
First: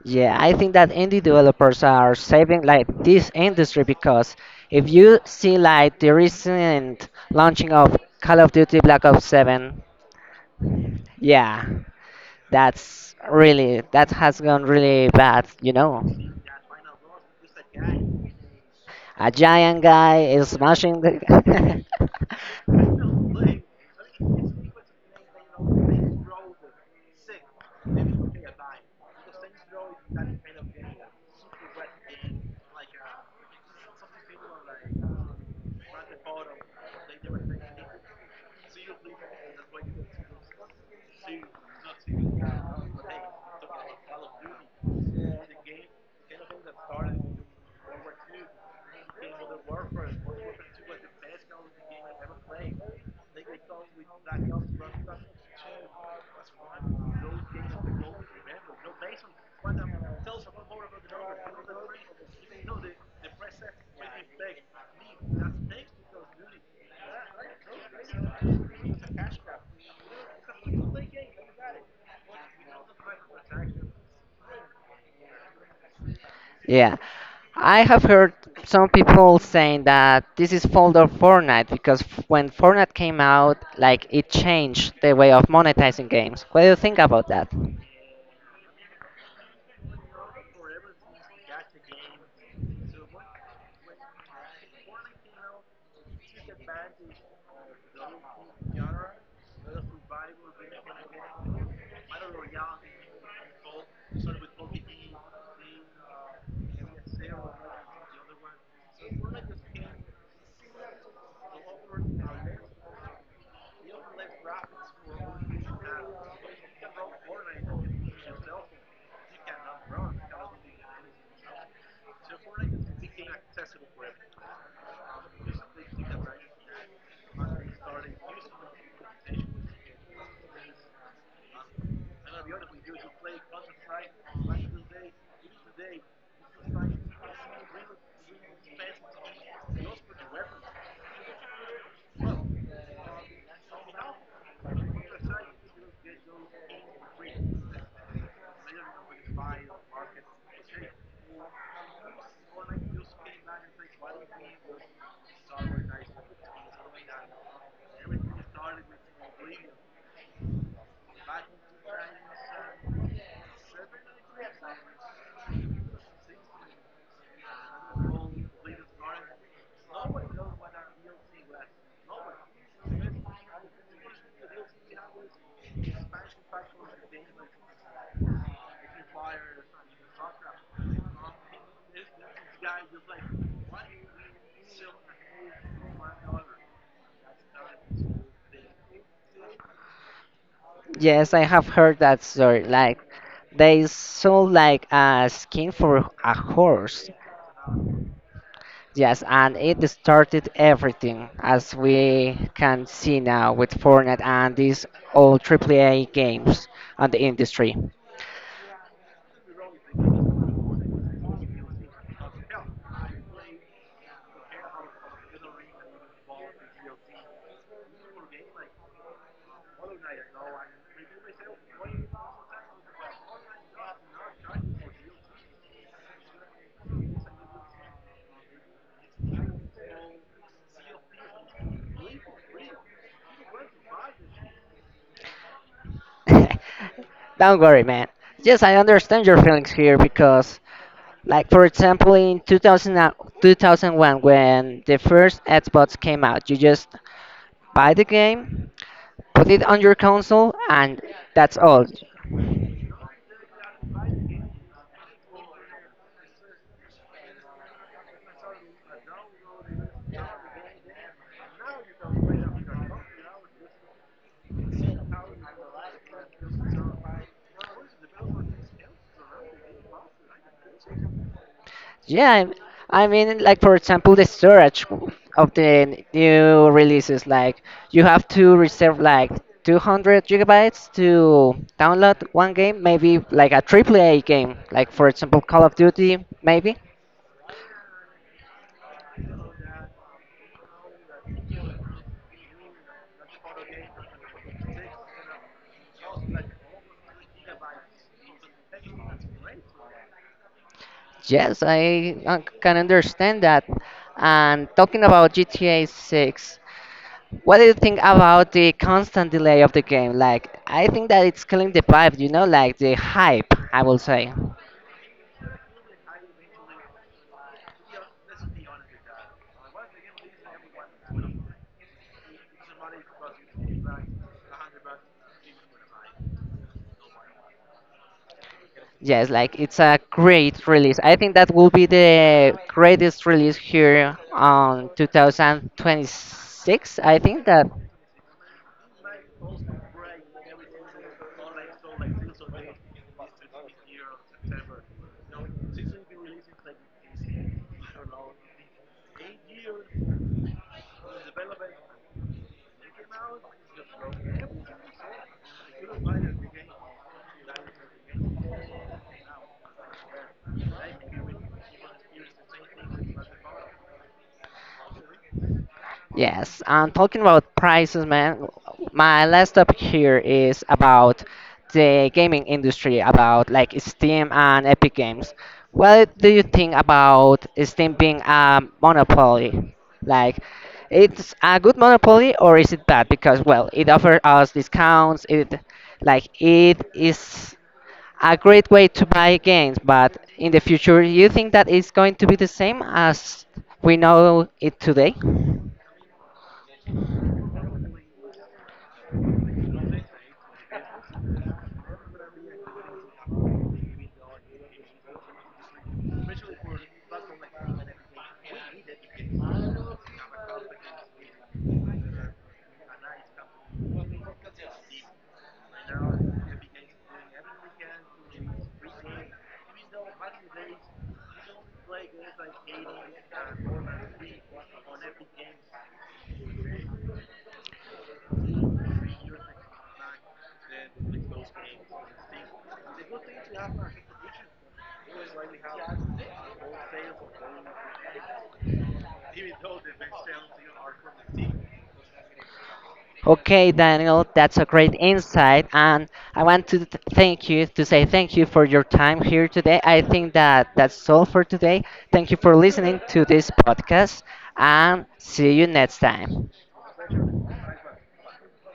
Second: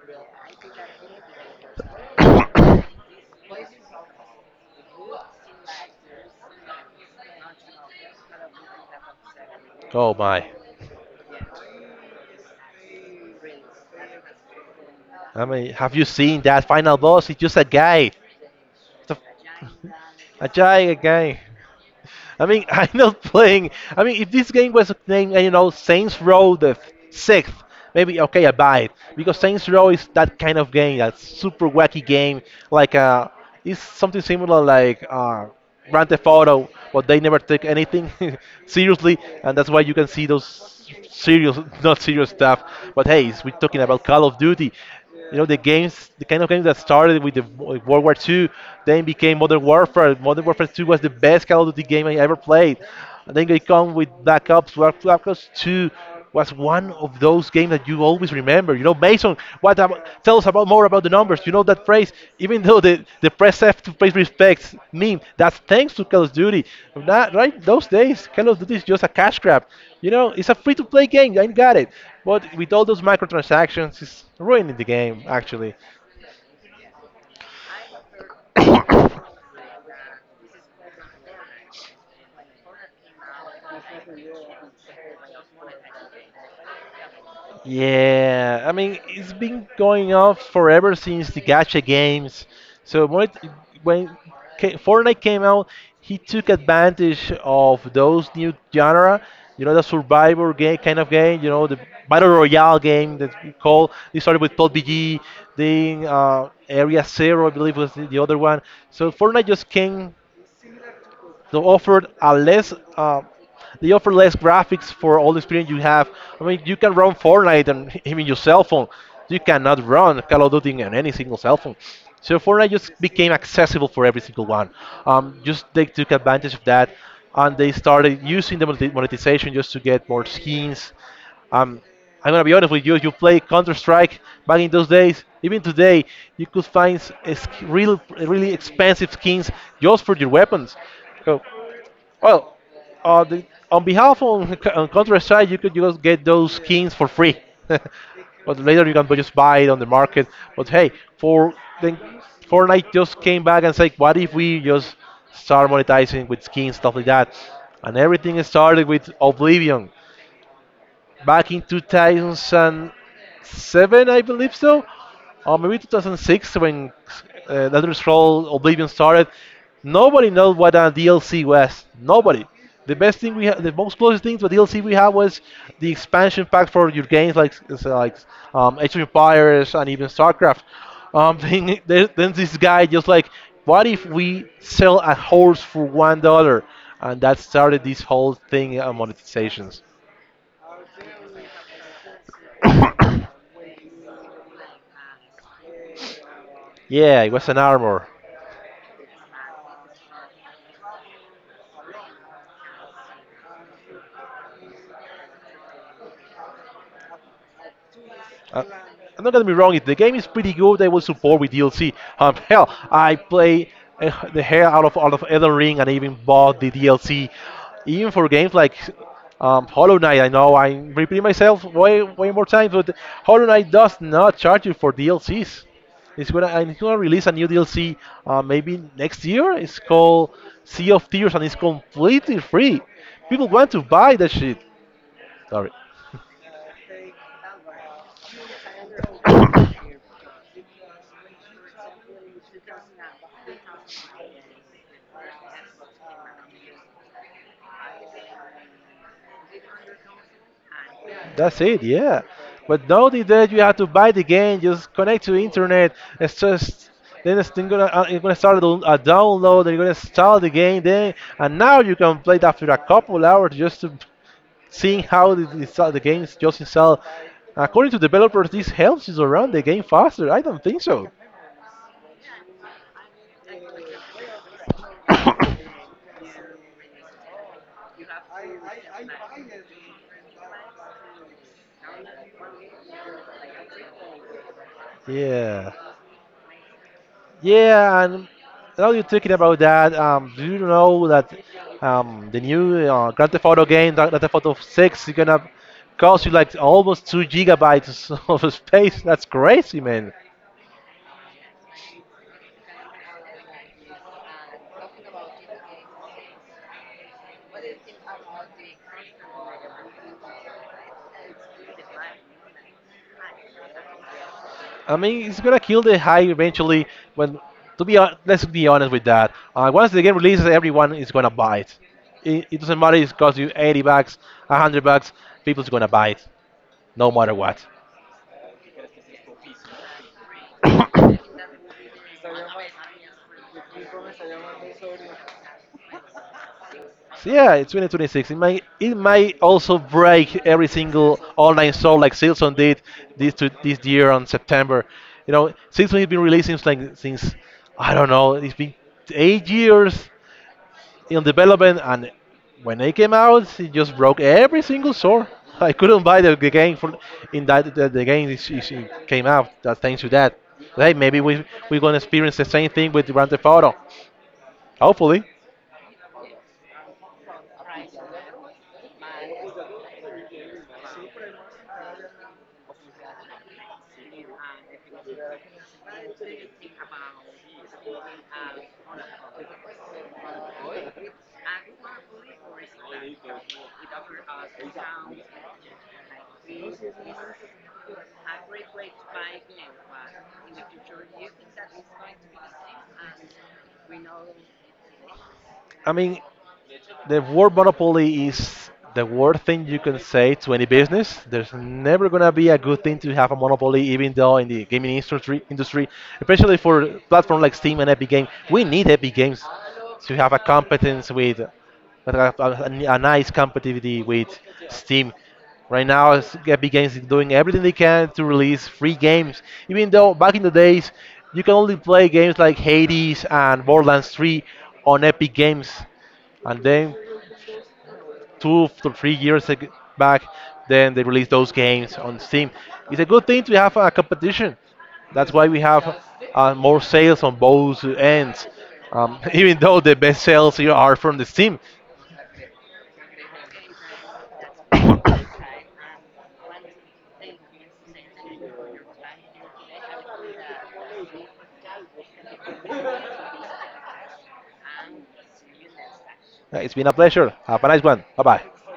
[SPEAKER 1] Yeah, I think that indie developers are saving like this industry because if you see like the recent launching of Call of Duty Black Ops 7,
[SPEAKER 2] Oh my.
[SPEAKER 1] yeah, that's really that has gone really
[SPEAKER 2] I
[SPEAKER 1] bad,
[SPEAKER 2] mean,
[SPEAKER 1] you
[SPEAKER 2] have you
[SPEAKER 1] know.
[SPEAKER 2] seen that final boss? It's just a guy, it's a,
[SPEAKER 1] A giant guy
[SPEAKER 2] a
[SPEAKER 1] is smashing
[SPEAKER 2] giant guy.
[SPEAKER 1] the—
[SPEAKER 2] I mean, I'm not playing. I mean, if this game was named, Saints Row the sixth, maybe okay, I buy it because Saints Row is that kind of game, that super wacky game. Like, it's something similar like Grand Theft Auto, but they never take anything seriously, and that's why you can see those serious, not serious stuff. But hey, we're talking about Call of Duty. You know, the kind of games that started with the World War II, then became Modern Warfare. Modern Warfare 2 was the best Call of Duty game I ever played. And then they come with Black Ops. Black Ops 2 was one of those games that you always remember. You know, Mason, tell us about more about the numbers. You know that phrase, even though the press have to pay respects meme, that's thanks to Call of Duty. That, right? Those days, Call of Duty is just a cash grab. You know, it's a free to play game. I got it. But with all those microtransactions, it's ruining the game, actually.
[SPEAKER 1] Yeah, I have heard some people saying that this is fault of Fortnite because when Fortnite came out, like it changed the way of monetizing games. What do you think about that?
[SPEAKER 2] Yeah, I mean, it's been going on forever since the gacha games. So when Fortnite came out, he took advantage of those new genre. You know the survivor game kind of game. You know the battle royale game that we call. They started with PUBG, then Area Zero, I believe was the other one. So Fortnite just came, they offered a less. They offer less graphics for all the experience you have. I mean, you can run Fortnite on even your cell phone. You cannot run Call of Duty on any single cell phone. So Fortnite just became accessible for every single one. Just they took advantage of that, and they started using the monetization just to get more skins. Um, I'm gonna be honest with you. If you play Counter Strike back in those days, even today, you could find really expensive skins just for your weapons. So well, on, the, on behalf on Counter Strike, you could just get those skins for free. But later you can just buy it on the market. But hey, for then Fortnite just came back and said, what if we just start monetizing with skins stuff like that? And everything started with Oblivion back in 2007, I believe so, or maybe 2006 when Elder Scrolls Oblivion started. Nobody knows what a DLC was. Nobody. The best thing we had, the most closest thing to a DLC we had was the expansion pack for your games like Age of Empires and even StarCraft. Um, then, then this guy just like, what if we sell a horse for $1? And that started this whole thing on monetizations.
[SPEAKER 1] Yes, I have heard that story. Like they sold like a skin for a horse.
[SPEAKER 2] Yeah, it was an armor.
[SPEAKER 1] Yes, and it started everything as we can see now with Fortnite and these old AAA games on the industry.
[SPEAKER 2] Uh, I'm not gonna be wrong. If the game is pretty good, they will support with DLC. Hell, I play the hell out of Elden Ring and even bought the DLC. Even for games like Hollow Knight, I know I'm repeating myself way way more times, but Hollow Knight does not charge you for DLCs. It's gonna release a new DLC maybe next year. It's called Sea of Tears and it's completely free. People want to buy that shit. Sorry.
[SPEAKER 1] Don't worry, man. Yes, I understand your feelings here because, like, for example, in 2001, when the first Xbox came out, you just buy the game, put it on your console, and that's
[SPEAKER 2] That's it,
[SPEAKER 1] all.
[SPEAKER 2] yeah. But now the day you have to buy the game, just connect to internet. It's just then it's then gonna You're gonna start a download, and you're gonna install the game then, and now you can play it after a couple hours just to seeing how the game's just installed. According to developers, this helps you to run the game faster. I don't think so.
[SPEAKER 1] Yeah, I mean, like, for example, the storage of the new releases, like, you have to reserve, like, 200 gigabytes to download one game, maybe like a AAA game, like, for example, Call
[SPEAKER 2] Yeah.
[SPEAKER 1] of Duty, maybe.
[SPEAKER 2] Yeah, and now you're talking about that. Do you know that the new Grand Theft Auto game, Grand Theft Auto 6, is gonna cost you like almost 2 gigabytes of space? That's crazy, man.
[SPEAKER 1] Yes, I can understand that. And talking about GTA 6, what do you think about the constant delay of the game? Like, I think that it's killing the vibe, you know, like the hype, I will say.
[SPEAKER 2] I mean, it's gonna kill the hype eventually. When to be hon- Let's be honest with that. Once the game releases, everyone is gonna buy it. It doesn't matter if it costs you 80 bucks, 100 bucks. People's gonna buy it, no matter what.
[SPEAKER 1] Yes, like it's a great release. I think that will be the greatest release here on 2026. I
[SPEAKER 2] So
[SPEAKER 1] think
[SPEAKER 2] yeah,
[SPEAKER 1] that.
[SPEAKER 2] it's 2026. It might also break every single online store like Silson did this year on September. You know, Silson has been releasing since I don't know. It's been 8 years in development, and when it came out, it just broke every single store. I couldn't buy the game for in that the game it came out. That's thanks to that. Hey, maybe we're gonna experience the same thing with Grand Theft Auto. Hopefully.
[SPEAKER 1] Yes, and talking about prices, man, my last topic here is about the gaming industry, about like Steam and Epic Games. What do you think about Steam being a monopoly? Like, it's a good monopoly or is it bad? Because, well, it offers us discounts, it like it is a great way to buy games, but in the future, you think that it's going to be the same as we know it today?
[SPEAKER 2] I mean, the word monopoly is the worst thing you can say to any business. There's never gonna be a good thing to have a monopoly, even though in the gaming industry, especially for platforms like Steam and Epic Games, we need Epic Games to have a competence with a nice competitivity with Steam. Right now, Epic Games is doing everything they can to release free games, even though back in the days you can only play games like Hades and Borderlands 3 on Epic Games, and then 2 to 3 years back, then they released those games on Steam. It's a good thing to have a competition. That's why we have more sales on both ends, even though the best sales here are from the Steam.
[SPEAKER 1] Okay, Daniel, that's a great insight, and I want to thank you to say thank you for your time here today. I think that that's all for today. Thank you for listening to this podcast, and see you next time.
[SPEAKER 2] It's been a pleasure. Have a nice one. Bye bye.